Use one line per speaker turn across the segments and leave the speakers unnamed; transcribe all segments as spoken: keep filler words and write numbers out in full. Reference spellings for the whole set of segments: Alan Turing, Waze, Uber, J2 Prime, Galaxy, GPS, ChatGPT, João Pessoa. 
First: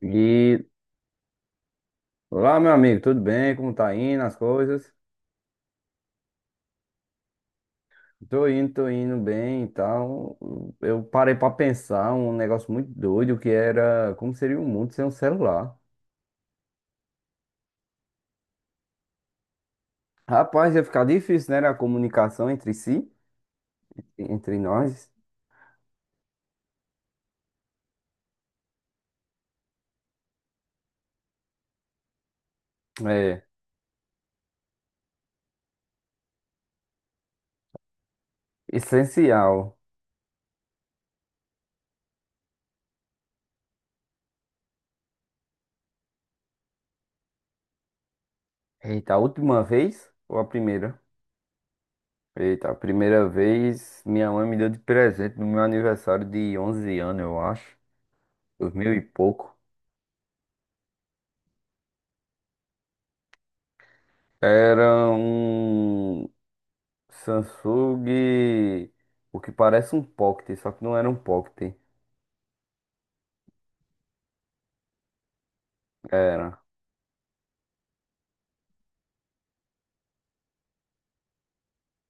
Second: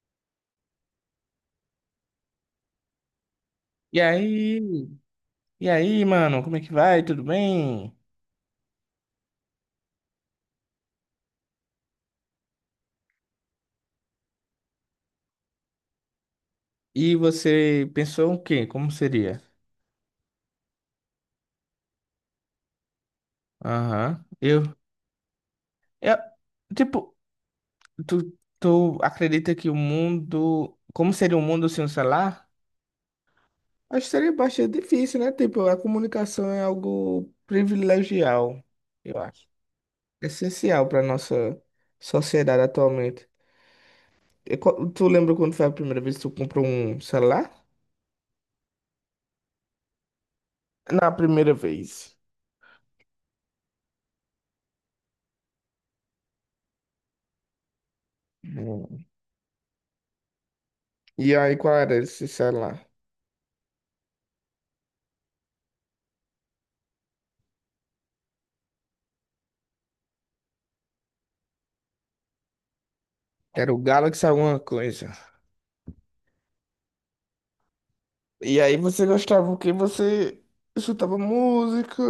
E olá, meu amigo, tudo bem? Como tá
E
indo as
aí,
coisas?
e aí, mano, como é que vai? Tudo bem?
Tô indo, tô indo bem e tal. Eu parei pra pensar um negócio muito doido que era como seria o mundo sem um celular.
E você pensou o quê? Como seria?
Rapaz, ia ficar difícil, né? A comunicação entre si,
Aham.
entre
Eu,
nós.
eu, tipo, tu, tu acredita que o mundo, como seria um mundo sem o celular?
É
Acho que seria bastante difícil, né? Tipo, a comunicação é algo privilegial, eu acho.
essencial.
Essencial para nossa sociedade atualmente. E, qual- tu lembra quando foi a primeira vez que tu comprou um celular?
Eita, a última vez ou a primeira?
Na primeira vez.
Eita, a primeira vez minha mãe me deu de presente no meu aniversário de onze anos, eu acho. Dois mil e pouco.
E aí, qual era esse celular?
Era um Samsung, o que parece um Pocket, só que não era um Pocket.
Era o Galaxy alguma coisa.
Era.
E aí você gostava que você escutava música,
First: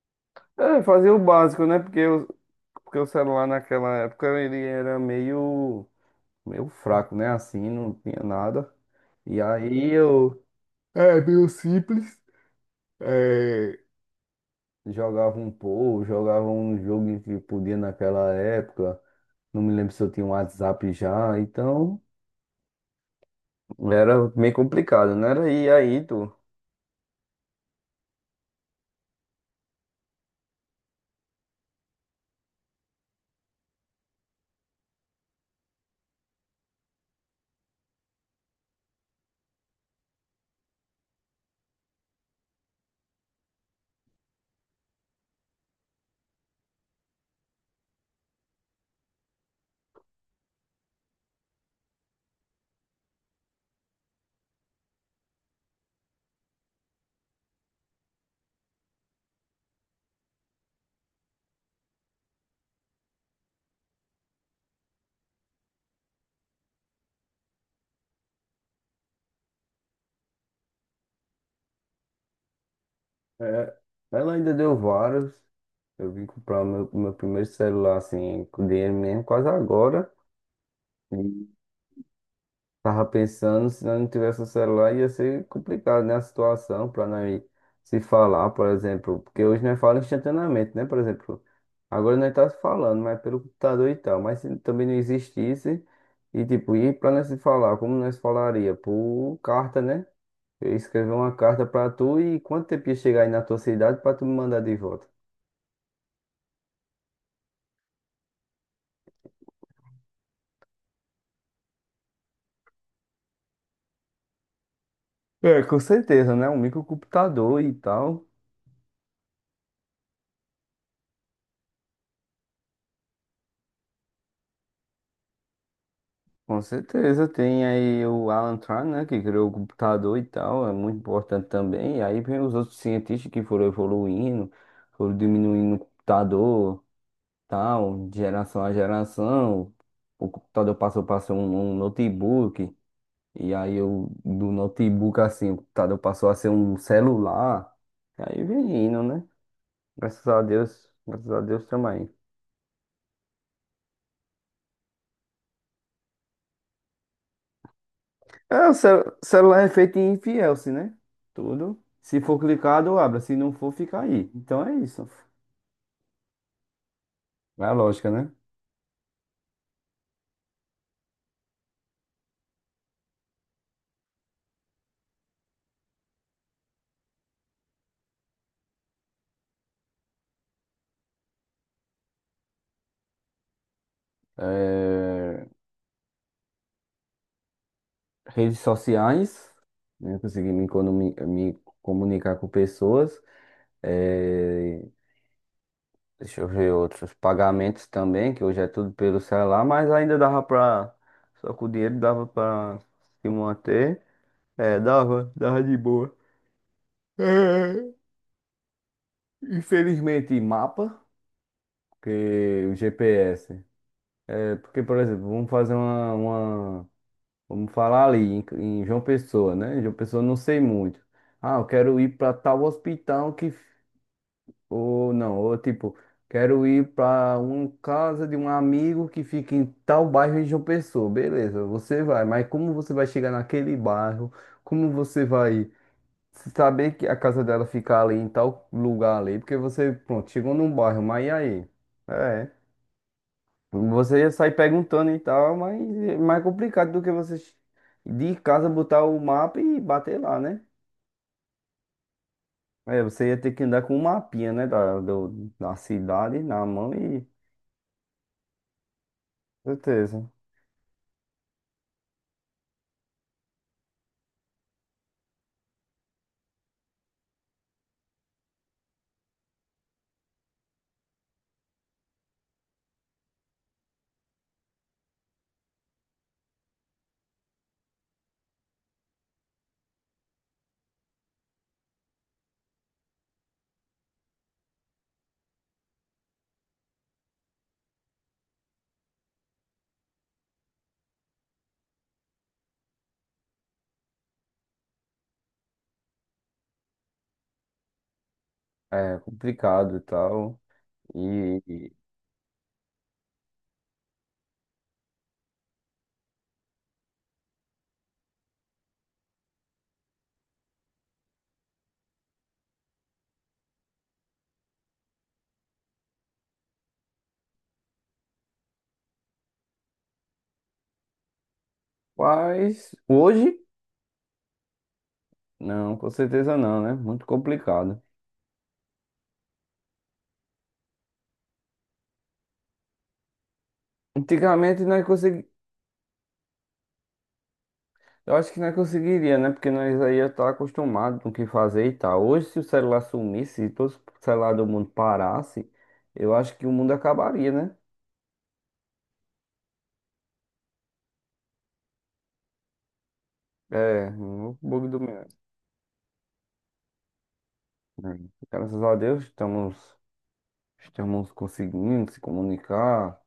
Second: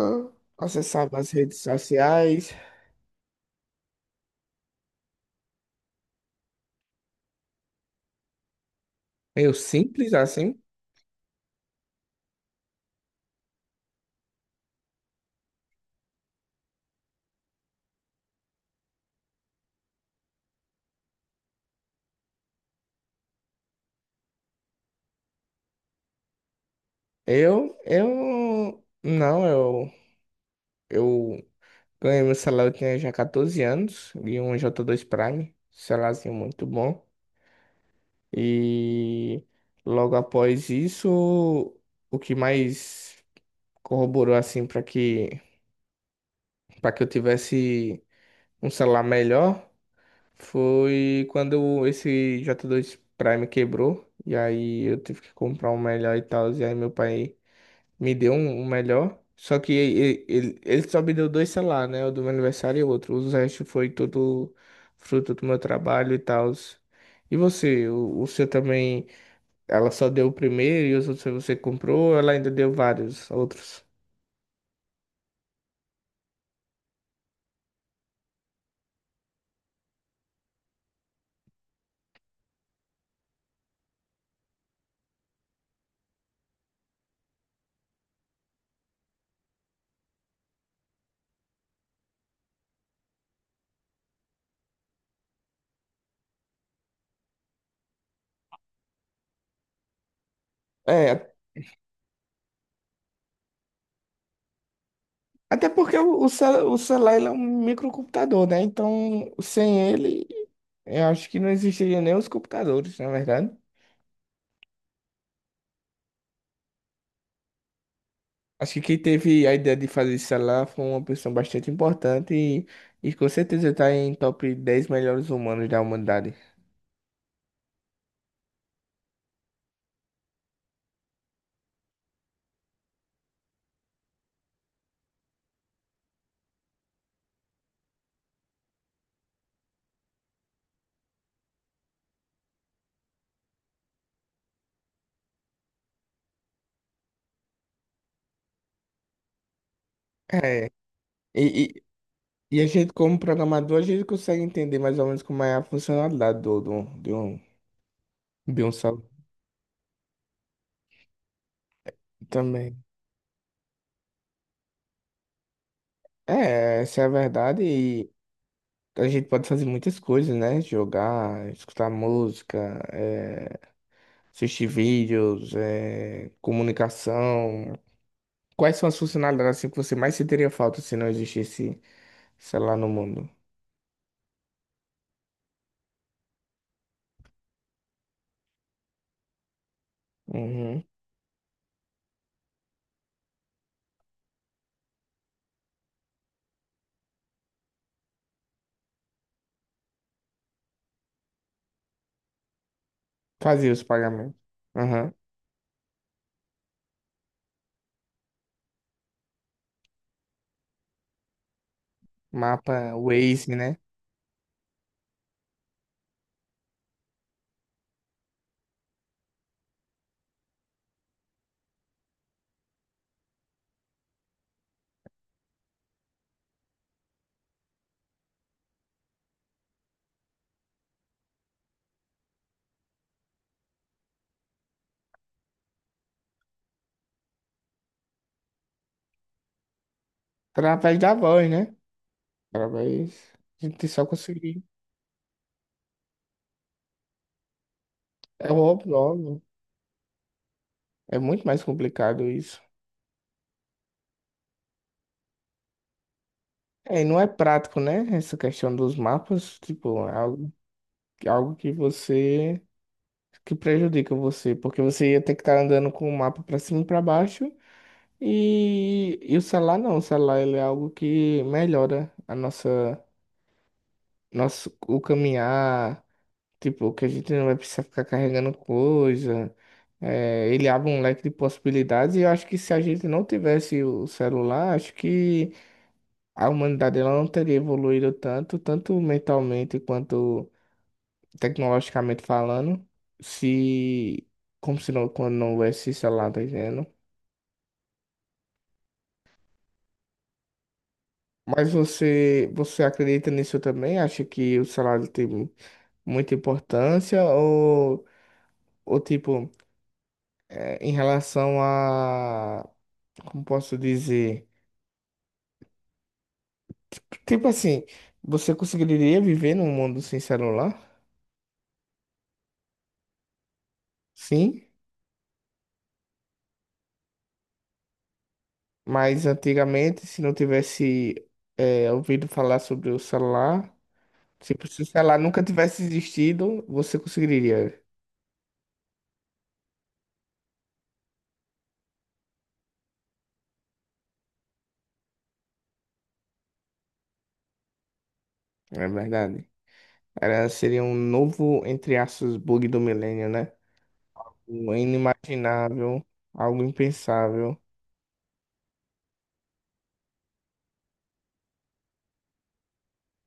É, fazia o
acessava as redes
básico, né? Porque o,
sociais.
porque o celular naquela época ele era meio, meio fraco, né? Assim, não tinha nada. E
Eu
aí
simples
eu.
assim.
É, meio simples. É, jogava um pouco, jogava um jogo que podia naquela época. Não me lembro se eu tinha um WhatsApp já, então era meio complicado, né? Era- E aí, tu.
Eu, eu, não, eu, eu ganhei meu celular, eu tinha já quatorze anos, e um J dois Prime, celularzinho muito bom. E logo após isso, o que mais corroborou assim para que para que eu tivesse um celular melhor foi quando esse J dois Prime quebrou. E aí eu tive que comprar um melhor e tal. E aí meu pai me deu um, um melhor. Só que ele, ele, ele só me deu dois celulares, né? O do meu aniversário e o outro. Os restos foi tudo fruto do meu trabalho e tal. E você? O, o seu também? Ela só deu o primeiro e os outros você comprou, ou ela ainda deu vários
É,
outros?
ela ainda deu vários. Eu vim comprar meu, meu primeiro celular, assim, com dinheiro mesmo, quase agora. E tava pensando, se nós não tivesse o celular, ia ser complicado, né? A situação para nós se falar, por exemplo. Porque hoje nós falamos instantaneamente, né? Por exemplo, agora nós tá se falando, mas pelo computador e tal. Mas se também não existisse, e tipo, e para nós se falar, como nós falaria? Por carta, né? Eu ia escrever
É,
uma carta para tu e quanto tempo ia chegar aí na tua cidade para tu me mandar de volta?
até porque o, o, cel- o celular ele é um microcomputador, né? Então, sem ele, eu acho que não existiria nem os computadores, na verdade.
É, com certeza, né? Um microcomputador e tal.
Acho que quem teve a ideia de fazer esse celular foi uma pessoa bastante importante e, e com certeza está em top dez melhores humanos da humanidade.
Com certeza. Tem aí o Alan Turing, né? Que criou o computador e tal. É muito importante também. E aí vem os outros cientistas que foram evoluindo, foram diminuindo o computador, tal, de geração a geração. O computador passou para ser um, um notebook. E aí eu, do notebook, assim, o computador passou a ser um celular. E aí vem indo, né? Graças a
É,
Deus. Graças a Deus
e,
também.
e, e a gente, como programador, a gente consegue entender mais ou menos como é a funcionalidade do, do, de um, de
É,
um
o
celular
cel- celular é feito em Fielce, né? Tudo. Se for
também.
clicado, abre. Se não for, fica aí. Então é isso.
É, essa é a verdade
É a lógica,
e
né?
a gente pode fazer muitas coisas, né? Jogar, escutar música, é, assistir vídeos, é, comunicação. Quais são as funcionalidades assim, que você mais sentiria falta se não existisse celular no mundo?
É, Redes sociais, né? Consegui me,
Uhum.
economi- me comunicar com pessoas. É, Deixa eu ver outros. Pagamentos também, que hoje é tudo pelo celular, mas ainda dava pra. Só com o dinheiro dava pra se
Fazia os
manter.
pagamentos.
É,
Uhum.
dava, dava de boa. É, Infelizmente, mapa. Que o
Mapa, Waze,
G P S.
né?
É, porque, por exemplo, vamos fazer uma, uma- vamos falar ali em, em João Pessoa, né? Em João Pessoa eu não sei muito. Ah, eu quero ir para tal hospital que f- ou não, ou tipo, quero ir para uma casa de um amigo que fica em tal bairro em João Pessoa. Beleza, você vai, mas como você vai chegar naquele bairro? Como você vai saber que a casa dela fica ali em tal lugar ali? Porque você, pronto, chegou num
Através
bairro,
da
mas e
voz,
aí?
né?
É.
Através. A gente só
Você ia sair
conseguir.
perguntando e tal, mas é mais complicado do que você de
É
casa
óbvio,
botar o
óbvio.
mapa e bater lá, né?
É muito mais complicado isso.
É, você ia ter que andar com um mapinha, né? Da, do- da cidade na mão
É, e não
e.
é prático, né? Essa questão dos mapas, tipo, é
Certeza.
algo, é algo que você, que prejudica você, porque você ia ter que estar andando com o mapa pra cima e pra baixo. E, e o celular não, o celular ele é algo que melhora a nossa, nosso, o caminhar, tipo, que a gente não vai precisar ficar carregando coisa, é, ele abre um leque de possibilidades e eu acho que se a gente não tivesse o celular, acho que a humanidade ela não teria evoluído tanto, tanto mentalmente quanto tecnologicamente falando, se, como se não, quando não houvesse celular, tá entendendo?
É complicado e tal. E.
Mas
e-
você, você acredita nisso também? Acha que o salário tem muita importância? Ou, ou tipo, é, em relação a, como posso dizer? Tipo assim, você conseguiria viver num mundo sem celular?
Mas hoje,
Sim,
não, com certeza não, né? Muito complicado.
mas antigamente, se não tivesse, é, ouvido falar sobre o celular, tipo, se
Antigamente
o
nós
celular nunca
conseguimos.
tivesse existido, você conseguiria,
Eu acho que não conseguiria, né? Porque nós aí ia estar acostumado com o que fazer e tal. Hoje, se o celular sumisse, se todo o celular do mundo parasse, eu acho que o mundo acabaria, né?
não é verdade? Era, seria um novo, entre aspas, bug do milênio, né?
É, um
O
bug do meu.
inimaginável, algo impensável.
Graças a Deus, estamos, estamos conseguindo se comunicar,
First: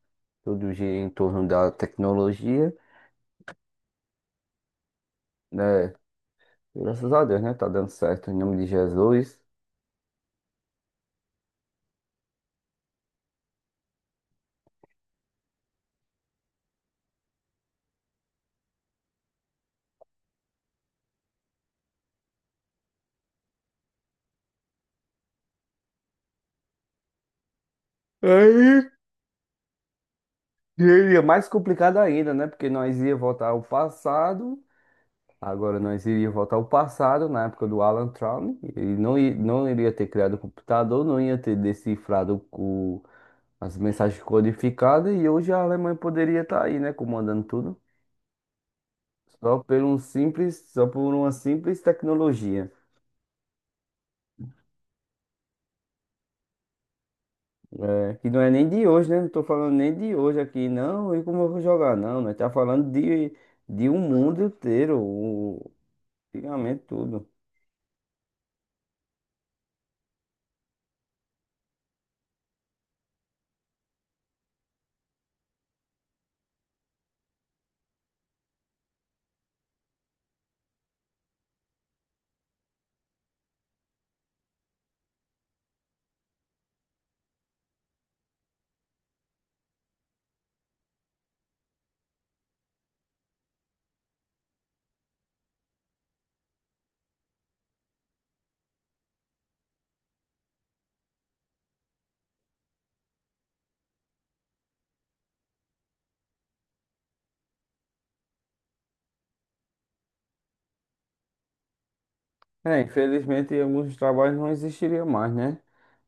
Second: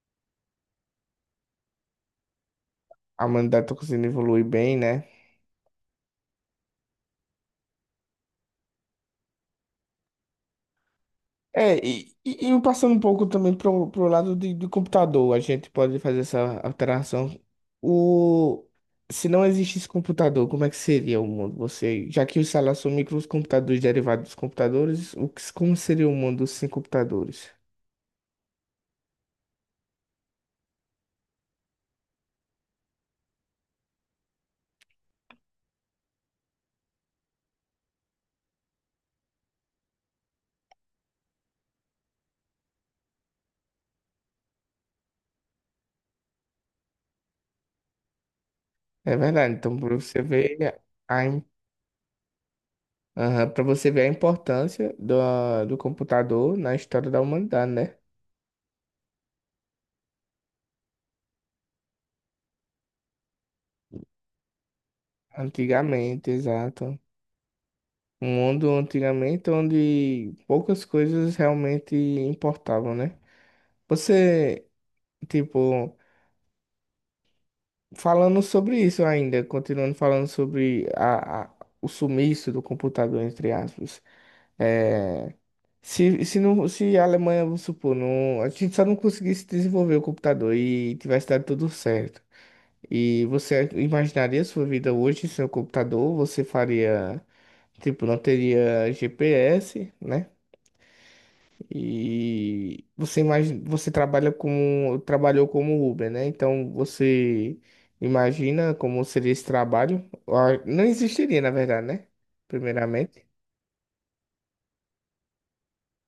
tudo gira em torno da tecnologia,
A humanidade está conseguindo evoluir bem, né?
né? Graças a Deus, né? Tá dando certo, em nome de Jesus.
É, e, e, e passando um pouco também pro, pro lado de, do computador, a gente pode fazer essa alteração. O, se não existisse computador, como é que seria o mundo? Você, já que os salários são microcomputadores derivados dos computadores, o que, como seria o mundo sem computadores?
Aí, e aí é mais complicado ainda, né? Porque nós ia voltar ao passado. Agora, nós iríamos voltar ao passado, na época do Alan Turing, ele não, i- não iria ter criado o computador, não ia ter decifrado o- as mensagens codificadas, e hoje a Alemanha poderia estar aí, né, comandando tudo,
É verdade,
só
então
por
para
um
você
simples,
ver
só por
a,
uma simples tecnologia,
para você ver a importância do, do computador na história da humanidade, né?
é, que não é nem de hoje, né, não estou falando nem de hoje aqui, não, e como eu vou jogar, não, nós estamos falando de, de um mundo inteiro, o,
Antigamente,
antigamente
exato.
tudo.
Um mundo antigamente onde poucas coisas realmente importavam, né? Você, tipo, falando sobre isso ainda, continuando falando sobre a, a- o sumiço do computador, entre aspas. É, se, se, não, se a Alemanha, vamos supor, não, a gente só não conseguisse desenvolver o computador e tivesse dado tudo certo. E você imaginaria sua vida hoje sem o computador? Você faria. Tipo, não teria G P S, né? E você imagina, você trabalha como, trabalhou como Uber, né? Então você imagina como seria esse trabalho? Ah, não existiria, na verdade, né?
É,
Primeiramente.
infelizmente alguns trabalhos não existiriam mais, né?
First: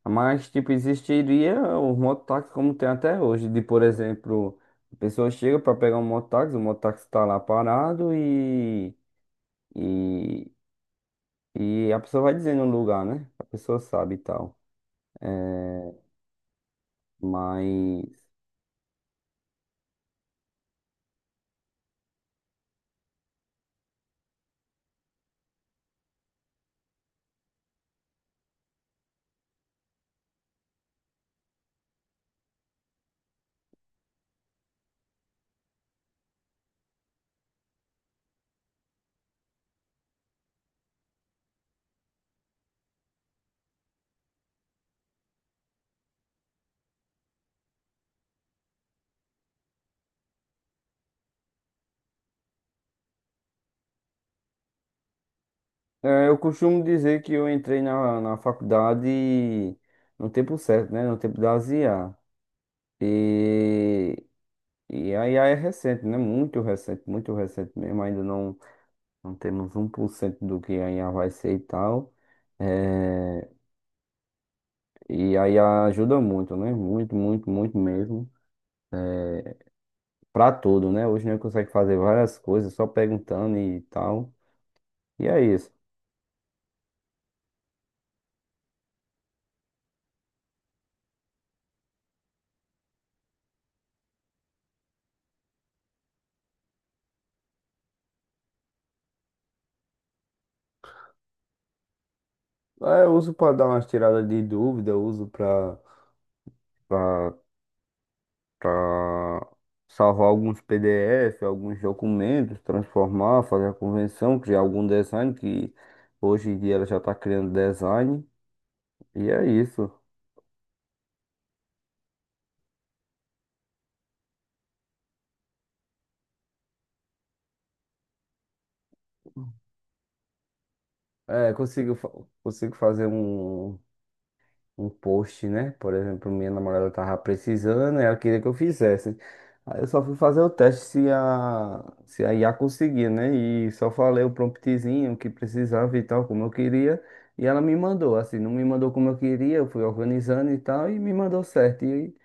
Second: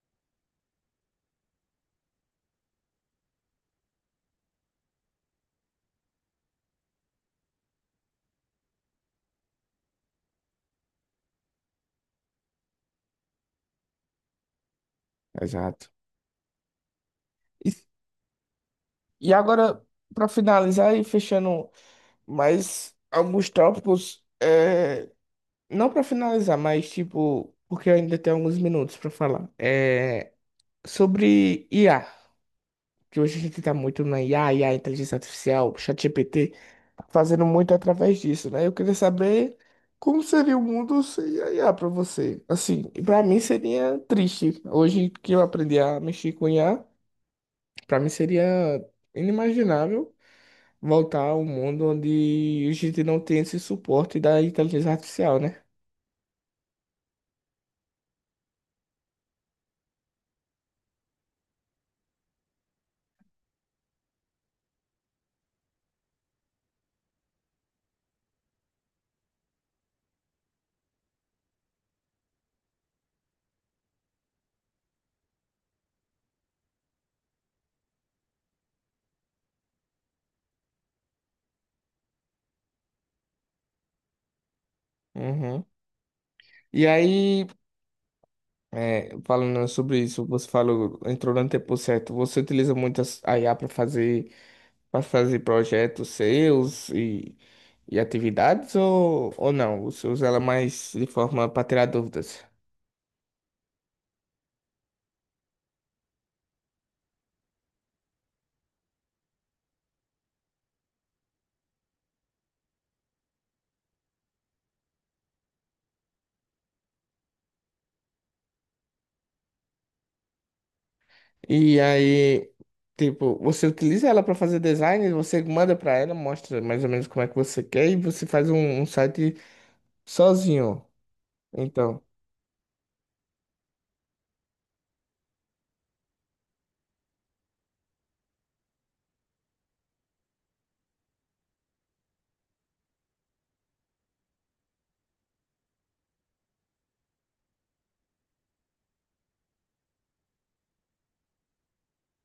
Mas, tipo, existiria o mototáxi como tem até hoje. De, por exemplo, a pessoa chega para pegar um mototáxi, o mototáxi tá lá parado e, e, e a pessoa vai dizendo o lugar, né? A pessoa sabe e tal.
Exato.
É,
E,
mas
e agora, para finalizar e fechando mais alguns tópicos, é, não para finalizar, mas tipo, porque eu ainda tenho alguns minutos para falar, é sobre I A. Que hoje a gente tá muito na IA, I A, inteligência artificial, ChatGPT, tá fazendo muito através disso, né? Eu queria saber como seria o mundo sem a I A para você. Assim, e para mim seria triste. Hoje que eu aprendi a mexer com I A, para mim seria inimaginável voltar ao mundo onde a gente não tem esse suporte da inteligência artificial, né?
é, eu costumo dizer que eu entrei na, na faculdade no tempo certo, né? No tempo da I A. E E aí aí é recente, né? Muito recente, muito recente mesmo. Ainda não, não temos um por cento do que a I A vai ser e tal. É, e aí ajuda muito, né? Muito, muito, muito mesmo. É, Pra tudo, né? Hoje nós consegue fazer várias coisas só perguntando e tal. E é
Uhum.
isso.
E aí, é, falando sobre isso, você falou, entrou no tempo certo, você utiliza muito a I A para fazer para fazer projetos seus e, e atividades ou, ou não? Você usa ela mais de forma para tirar dúvidas.
É, eu uso para dar umas tiradas de dúvida, eu uso para para salvar alguns P D F, alguns documentos, transformar, fazer a convenção, criar algum design, que hoje em dia ela já está criando design. E é isso.
E aí, tipo, você utiliza ela para fazer design, você manda para ela, mostra mais ou menos como é que você quer e você faz um, um site sozinho.
É, consigo,
Então,
fa- consigo fazer um. Um post, né? Por exemplo, minha namorada tava precisando, ela queria que eu fizesse. Aí eu só fui fazer o teste se a, se a, I A conseguia, né? E só falei o promptzinho que precisava e tal, como eu queria. E ela me mandou, assim, não me mandou como eu queria, eu fui organizando e tal, e me mandou certo, e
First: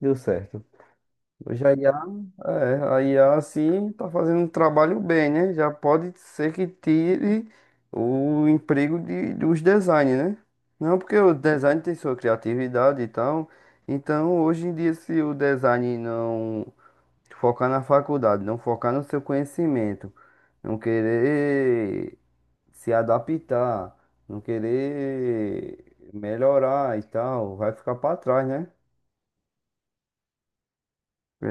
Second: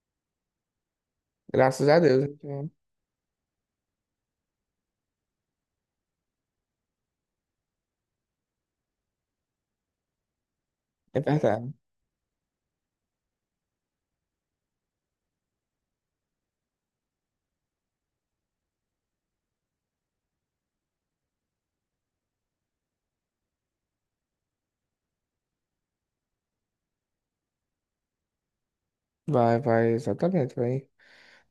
deu certo. Hoje a
graças
I A,
a Deus. Então,
é, a I A assim tá fazendo um trabalho bem, né? Já pode ser que tire o emprego de, dos designers, né? Não, porque
é
o
verdade.
design tem sua criatividade e tal. Então, hoje em dia, se o design não focar na faculdade, não focar no seu conhecimento, não querer se adaptar, não querer melhorar e tal, vai ficar para trás, né?
Vai, vai, exatamente, vai.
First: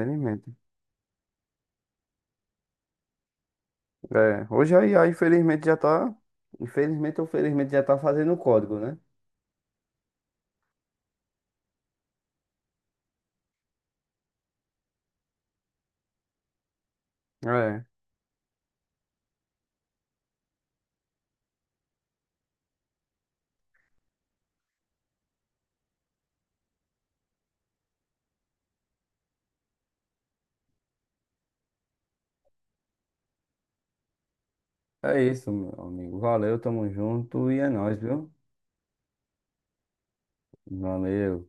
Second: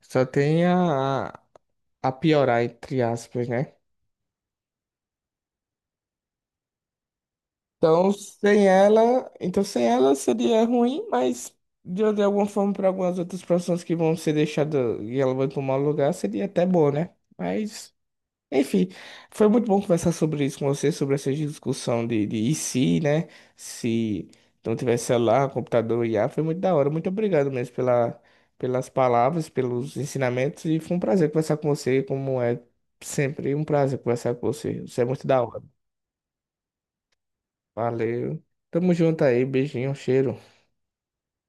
Só tem a, a piorar, entre aspas, né?
É, hoje a I A, infelizmente, já tá. Infelizmente ou felizmente já tá
Então,
fazendo o
sem
código, né?
ela, então sem ela seria ruim, mas de, de alguma forma para algumas outras profissões que vão ser deixadas e ela vai tomar o lugar, seria até bom, né?
É.
Mas, enfim, foi muito bom conversar sobre isso com você, sobre essa discussão de, de e se, né? Se não tiver celular, computador, I A, foi muito da hora. Muito obrigado mesmo pela, pelas palavras, pelos ensinamentos e foi um prazer conversar com você, como é sempre um prazer conversar com você. Você é
É
muito da
isso,
hora.
meu amigo. Valeu, tamo junto e é nóis, viu?
Valeu. Tamo junto aí. Beijinho, cheiro.
Valeu.